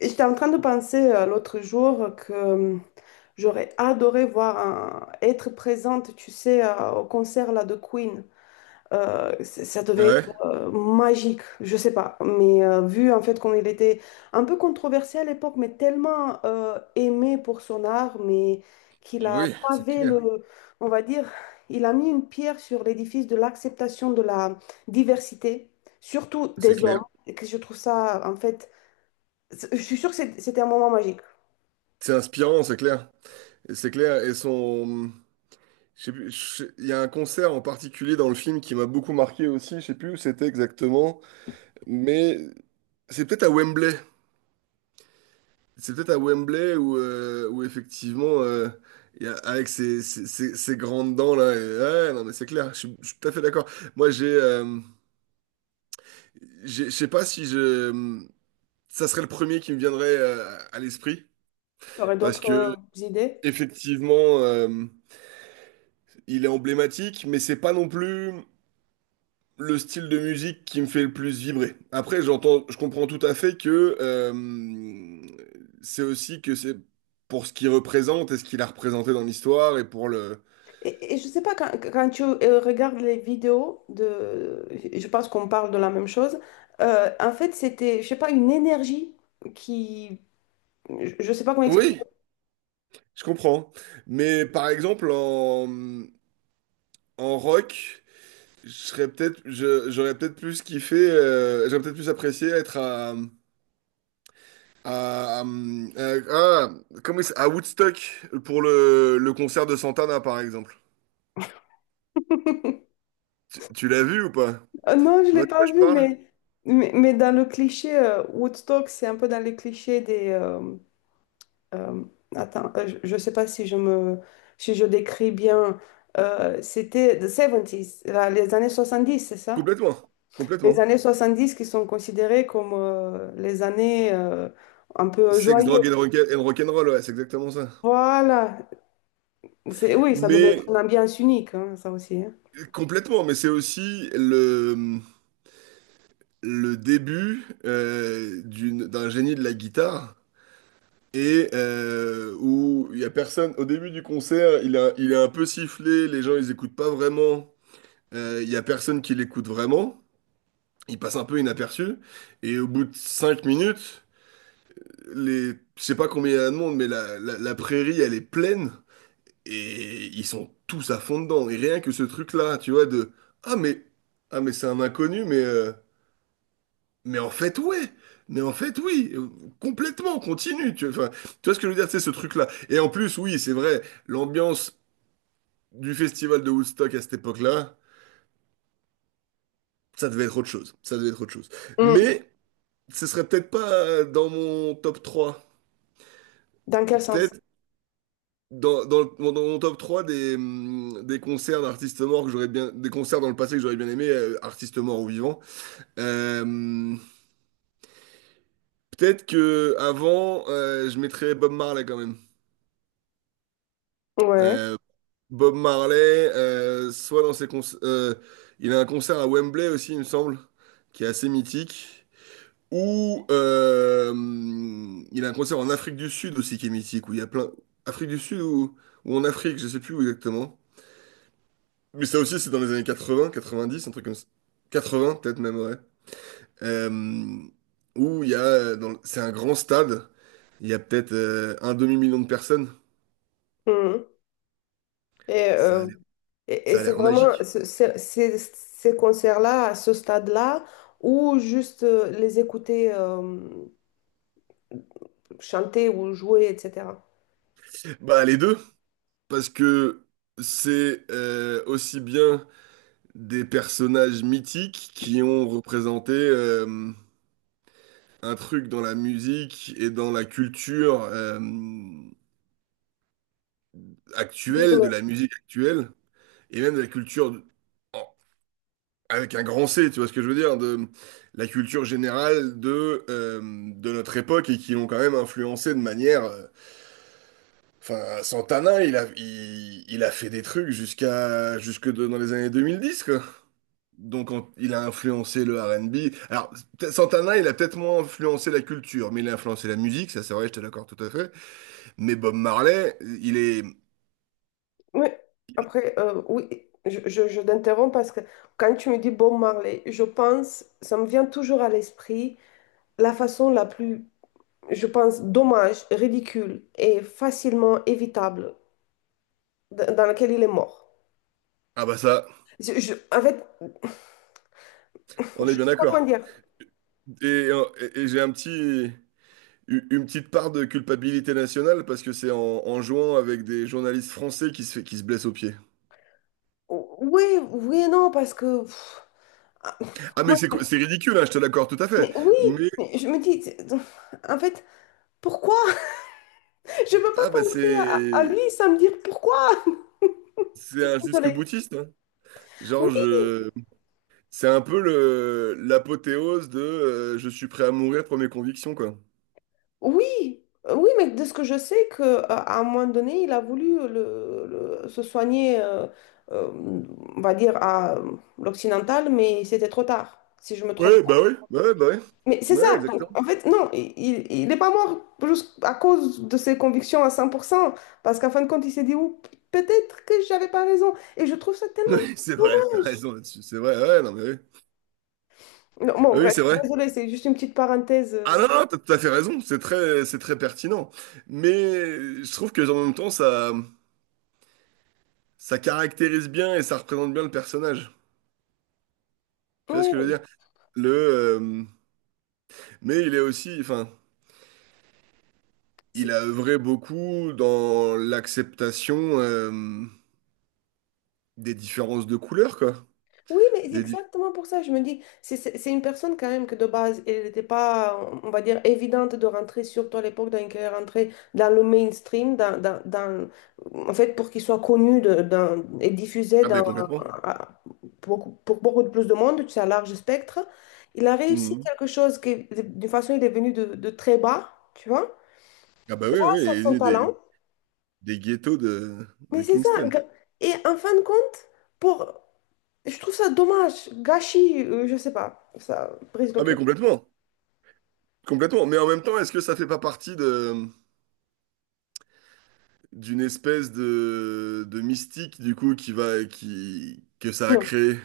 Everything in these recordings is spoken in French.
Et j'étais en train de penser l'autre jour que j'aurais adoré voir être présente, tu sais, au concert là, de Queen. Ça Ah devait ouais, être magique, je sais pas. Mais vu en fait qu'on il était un peu controversé à l'époque, mais tellement aimé pour son art, mais qu'il a oui, c'est pavé clair, le, on va dire, il a mis une pierre sur l'édifice de l'acceptation de la diversité, surtout c'est des hommes. clair. Et que je trouve ça en fait. Je suis sûre que c'était un moment magique. C'est inspirant, c'est clair. C'est clair, et son... Je sais plus, je sais- Il y a un concert en particulier dans le film qui m'a beaucoup marqué aussi, je sais plus où c'était exactement, mais c'est peut-être à Wembley. C'est peut-être à Wembley où, où effectivement, avec ses grandes dents. Ouais, non mais c'est clair, je suis tout à fait d'accord. Moi je sais pas si je... Ça serait le premier qui me viendrait à l'esprit, Tu aurais parce d'autres que... idées? Effectivement, il est emblématique, mais c'est pas non plus le style de musique qui me fait le plus vibrer. Après, j'entends, je comprends tout à fait que c'est aussi que c'est pour ce qu'il représente et ce qu'il a représenté dans l'histoire et pour le. Et je sais pas, quand tu regardes les vidéos de, je pense qu'on parle de la même chose. En fait, c'était, je sais pas, une énergie qui, je sais pas comment expliquer. Oui, je comprends. Mais par exemple, en rock, je serais j'aurais peut-être plus kiffé, j'aurais peut-être plus apprécié être à À, euh, ah, à Woodstock pour le concert de Santana par exemple. Tu l'as vu ou pas? Non, je Tu l'ai vois de quoi pas je vu, parle? mais dans le cliché Woodstock, c'est un peu dans les clichés des. Euh, attends, je sais pas si je me, si je décris bien. C'était the 70s, les années 70, c'est ça? Complètement, Les complètement. années 70 qui sont considérées comme les années un peu Sex, joyeuses. And rock'n'roll, ouais, c'est exactement ça. Voilà. C'est, oui, ça devait être Mais une ambiance unique, hein, ça aussi, hein. complètement, mais c'est aussi le début d'un génie de la guitare. Où il y a personne, au début du concert, il est un peu sifflé, les gens ils écoutent pas vraiment. Il y a personne qui l'écoute vraiment. Il passe un peu inaperçu. Et au bout de cinq minutes, les, je sais pas combien il y a de monde, mais la prairie, elle est pleine. Et ils sont tous à fond dedans. Et rien que ce truc-là, tu vois, de ah mais ah mais c'est un inconnu, mais en fait ouais, mais en fait oui. Complètement, continue. Tu vois ce que je veux dire, c'est ce truc-là. Et en plus, oui, c'est vrai, l'ambiance du festival de Woodstock à cette époque-là, ça devait être autre chose. Ça devait être autre chose. Mm. Mais ce serait peut-être pas dans mon top trois. Dans quel sens? Peut-être dans mon top 3 des concerts d'artistes morts que j'aurais bien, des concerts dans le passé que j'aurais bien aimé, artistes morts ou vivants. Euh, Peut-être que avant, je mettrais Bob Marley quand même. Ouais. Euh, Bob Marley, soit dans ses concerts, il a un concert à Wembley aussi, il me semble, qui est assez mythique. Ou Il a un concert en Afrique du Sud aussi qui est mythique, où il y a plein. Afrique du Sud ou en Afrique, je sais plus où exactement. Mais ça aussi, c'est dans les années 80, 90, un truc comme ça. 80, peut-être même, ouais. Euh, où il y a, dans le- C'est un grand stade, il y a peut-être un demi-million de personnes. Mm. Et, Ça a euh, l'air, et Ça a c'est l'air vraiment magique. Ces concerts-là, à ce stade-là, ou juste les écouter chanter ou jouer, etc. Bah, les deux, parce que c'est aussi bien des personnages mythiques qui ont représenté un truc dans la musique et dans la culture actuelle, de la musique actuelle, et même de la culture en, avec un grand C, tu vois ce que je veux dire, de la culture générale de notre époque et qui l'ont quand même influencé de manière. Enfin, Santana, il a fait des trucs dans les années 2010, quoi. Donc, il a influencé le R&B. Alors, Santana, il a peut-être moins influencé la culture, mais il a influencé la musique, ça c'est vrai, j'étais d'accord tout à fait. Mais Bob Marley, il est. Oui, après, oui, je t'interromps parce que quand tu me dis Bob Marley, je pense, ça me vient toujours à l'esprit la façon la plus, je pense, dommage, ridicule et facilement évitable dans laquelle il est mort. Ah bah ça, En fait, je on est bien sais pas comment d'accord. dire. Et, et j'ai un petit. Une petite part de culpabilité nationale parce que c'est en jouant avec des journalistes français qui se blessent au pied. Oui, oui et non, parce que... ah, Ah mais comment- c'est ridicule, hein, je te l'accorde tout à fait. mais oui, Mais mais je me dis, en fait, pourquoi? Je ne peux ah pas bah penser à c'est lui sans me dire pourquoi. c'est un Désolée. jusque-boutiste, hein. Genre je C'est un peu le l'apothéose de je suis prêt à mourir pour mes convictions quoi. Oui, oui, mais de ce que je sais, que, à un moment donné, il a voulu se soigner, euh, on va dire, à l'occidental, mais c'était trop tard, si je me trompe Ouais pas. bah ouais ouais bah ouais Mais c'est ouais ça, donc exactement. en fait, non, il n'est pas mort juste à cause de ses convictions à 100% parce qu'en fin de compte, il s'est dit, ouh, peut-être que j'avais pas raison. Et je trouve ça tellement Oui, c'est vrai, t'as dommage. raison là-dessus, c'est vrai, ouais, non mais oui, Non, bon, oui, c'est bref, vrai. désolé, c'est juste une petite parenthèse. Ah non, non, t'as tout à fait raison, c'est très pertinent. Mais je trouve que en même temps, ça caractérise bien et ça représente bien le personnage. Tu vois ce que je veux Ouais. dire? Le, euh, mais il est aussi, enfin, il a œuvré beaucoup dans l'acceptation des différences de couleurs, quoi. Oui, mais c'est Des dif- exactement pour ça, je me dis, c'est une personne quand même que de base, elle n'était pas, on va dire, évidente de rentrer, surtout à l'époque, dans laquelle elle rentrait dans le mainstream, en fait, pour qu'il soit connu et diffusé Ah dans, ben complètement. à- pour beaucoup de plus de monde, tu sais, à large spectre. Il a réussi Mhm. quelque chose qui, d'une façon, il est venu de très bas, tu vois, Ah bah oui, oui, oui, grâce à il est son né talent. des ghettos Mais de c'est ça, Kingston. Et en fin de compte, pour je trouve ça dommage, gâchis, je sais pas, ça brise le Ah mais cœur. complètement, complètement. Mais en même temps, est-ce que ça fait pas partie de d'une espèce de mystique du coup qui va qui que ça a Non, créé?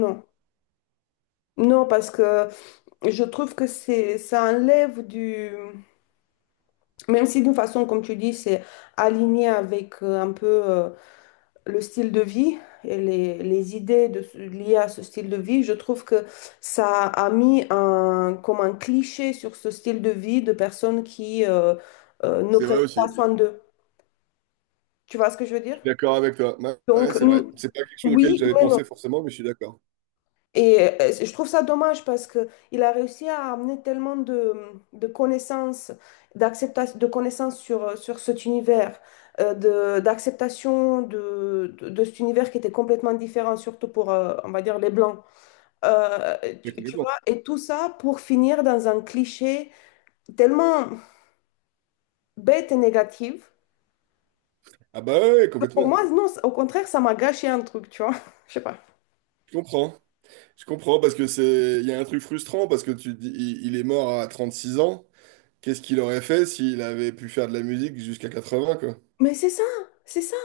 non, non, parce que je trouve que c'est, ça enlève du, même si d'une façon, comme tu dis, c'est aligné avec un peu le style de vie et les idées liées à ce style de vie, je trouve que ça a mis un, comme un cliché sur ce style de vie de personnes qui ne C'est vrai prennent aussi. pas soin d'eux. Tu vois ce que je veux dire? D'accord avec toi. Ouais, ouais, Donc, c'est vrai. C'est pas quelque chose auquel oui, j'avais mais non. pensé forcément, mais je suis d'accord. Et je trouve ça dommage parce que il a réussi à amener tellement de connaissances, d'acceptation, de connaissances sur cet univers, de, d'acceptation de cet univers qui était complètement différent, surtout pour, on va dire, les Blancs. Euh, Mais tu complètement. vois, et tout ça pour finir dans un cliché tellement bête et négatif. Ah bah ouais, ouais, Pour complètement. moi, non, au contraire, ça m'a gâché un truc, tu vois. Je sais pas. Je comprends. Je comprends parce que c'est, il y a un truc frustrant parce que tu te dis, il est mort à 36 ans. Qu'est-ce qu'il aurait fait s'il avait pu faire de la musique jusqu'à 80 quoi? Mais c'est ça, c'est ça.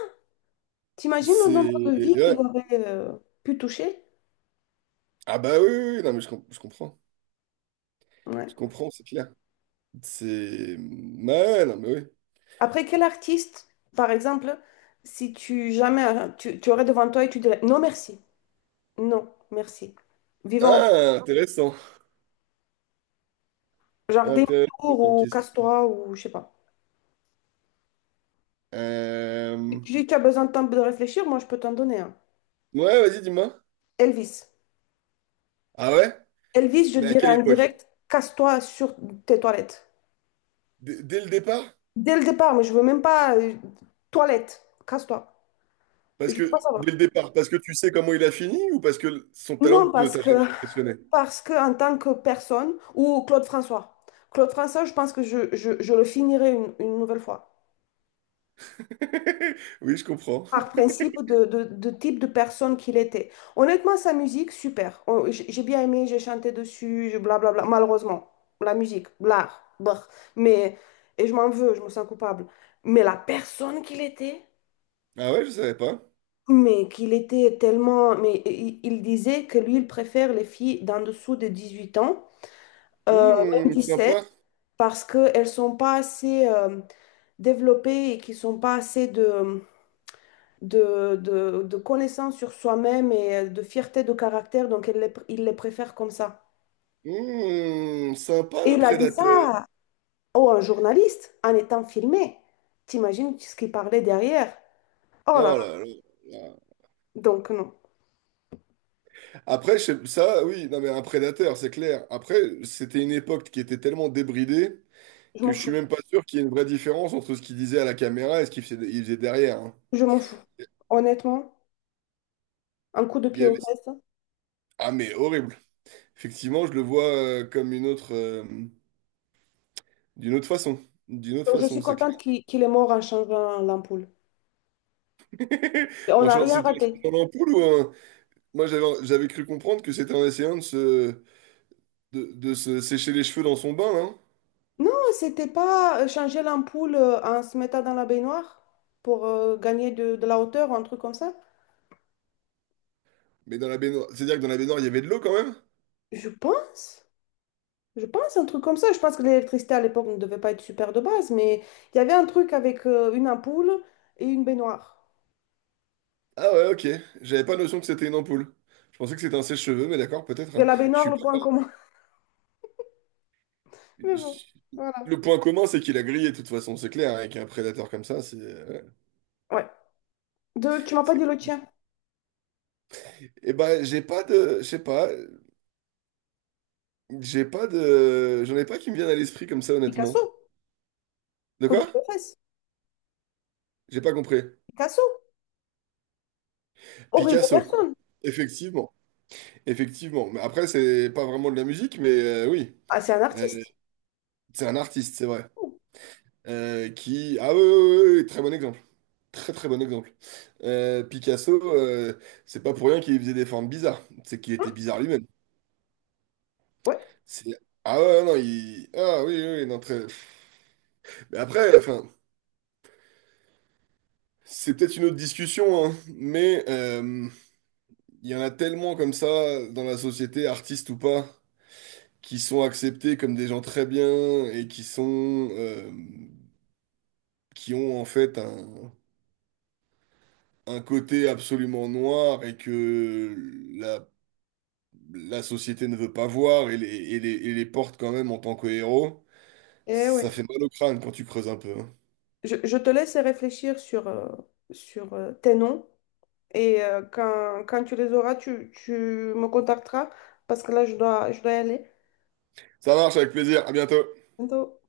T'imagines le nombre C'est... de vies qu'il Ouais. aurait, pu toucher? Ah bah oui, oui, oui, non mais je comprends. Ouais. Je comprends, c'est clair. C'est... Ouais, non mais oui. Après, quel artiste, par exemple, si tu jamais tu aurais devant toi et tu dirais non merci, non merci, vivant Ah, intéressant. jardin Intéressant tour comme ou question. casse-toi ou je sais pas. Si Euh, tu as besoin de temps de réfléchir, moi je peux t'en donner un. Ouais, vas-y, dis-moi. Elvis. Ah ouais? Elvis, je Mais à dirais quelle en époque? direct, casse-toi sur tes toilettes. Dès le départ? Dès le départ, mais je veux même pas toilette, casse-toi. Je Parce veux que... pas Dès le savoir. départ, parce que tu sais comment il a fini ou parce que son Non, talent ne parce t'a jamais que impressionné? En tant que personne ou Claude François. Claude François, je pense que je le finirai une nouvelle fois. Oui, je comprends. Par principe de, de type de personne qu'il était. Honnêtement, sa musique, super. J'ai bien aimé, j'ai chanté dessus, blablabla. Malheureusement, la musique, l'art, brr. Mais, et je m'en veux, je me sens coupable. Mais la personne qu'il était, Ah ouais, je savais pas. mais qu'il était tellement... Mais il disait que lui, il préfère les filles d'en dessous de 18 ans, euh, Hmm, même sept sympa. parce qu'elles ne sont pas assez... développées et qui ne sont pas assez de connaissance sur soi-même et de fierté de caractère, donc il les préfère comme ça. Hmm, sympa Et le il a dit prédateur. ça oh, un journaliste en étant filmé. T'imagines ce qu'il parlait derrière? Oh là là, Oh là là. donc non, Après, ça, oui, non, mais un prédateur, c'est clair. Après, c'était une époque qui était tellement débridée je que m'en je suis fous, même pas sûr qu'il y ait une vraie différence entre ce qu'il disait à la caméra et ce il faisait derrière, hein. je m'en fous. Honnêtement, un coup de Il y pied avait... aux fesses. Ah, mais horrible. Effectivement, je le vois comme une autre, d'une autre façon. D'une autre Donc, je suis façon, c'est contente clair. qu'il est mort en changeant l'ampoule. Et on n'a rien C'était en raté. changeant l'ampoule ou un... Moi, j'avais cru comprendre que c'était en essayant de se... De se sécher les cheveux dans son bain, hein. Non, c'était pas changer l'ampoule en se mettant dans la baignoire pour gagner de la hauteur ou un truc comme ça. Mais dans la baignoire... C'est-à-dire que dans la baignoire, il y avait de l'eau quand même? Je pense. Je pense un truc comme ça. Je pense que l'électricité à l'époque ne devait pas être super de base, mais il y avait un truc avec une ampoule et une baignoire. Ah ouais, ok. J'avais pas notion que c'était une ampoule. Je pensais que c'était un sèche-cheveux, mais d'accord, peut-être, Mais hein. la Je baignoire, suis pas... le point commun. Mais bon, je- voilà. Le point commun, c'est qu'il a grillé, de toute façon, c'est clair, hein. Avec un prédateur comme ça, c'est... ouais, Ouais. Tu m'as pas dit le cool. tien. Eh ben, j'ai pas de... Je sais pas. J'ai pas de... J'en ai pas qui me viennent à l'esprit comme ça, honnêtement. Picasso. De Coup de quoi? pied fesses. J'ai pas compris. Picasso. Horrible Picasso. personne. Effectivement. Effectivement. Mais après, c'est pas vraiment de la musique, mais oui. Ah, c'est un Euh, artiste. c'est un artiste, c'est vrai. Qui... Ah oui, oui, oui, oui, oui, très bon exemple. Très, très bon exemple. Picasso, c'est pas pour rien qu'il faisait des formes bizarres. C'est qu'il était Hein. bizarre lui-même. Ouais. C'est... Ah ouais, non, il... Ah oui, oui, oui, non, très... Mais après, enfin, c'est peut-être une autre discussion, hein, mais il y en a tellement comme ça dans la société, artistes ou pas, qui sont acceptés comme des gens très bien et qui sont... qui ont en fait un côté absolument noir et que la, la société ne veut pas voir et les porte quand même en tant que héros. Eh Ça oui. fait mal au crâne quand tu creuses un peu, hein. Je te laisse réfléchir sur tes noms et quand tu les auras, tu me contacteras parce que là, je dois y aller. Ça marche, avec plaisir. À bientôt. Bientôt.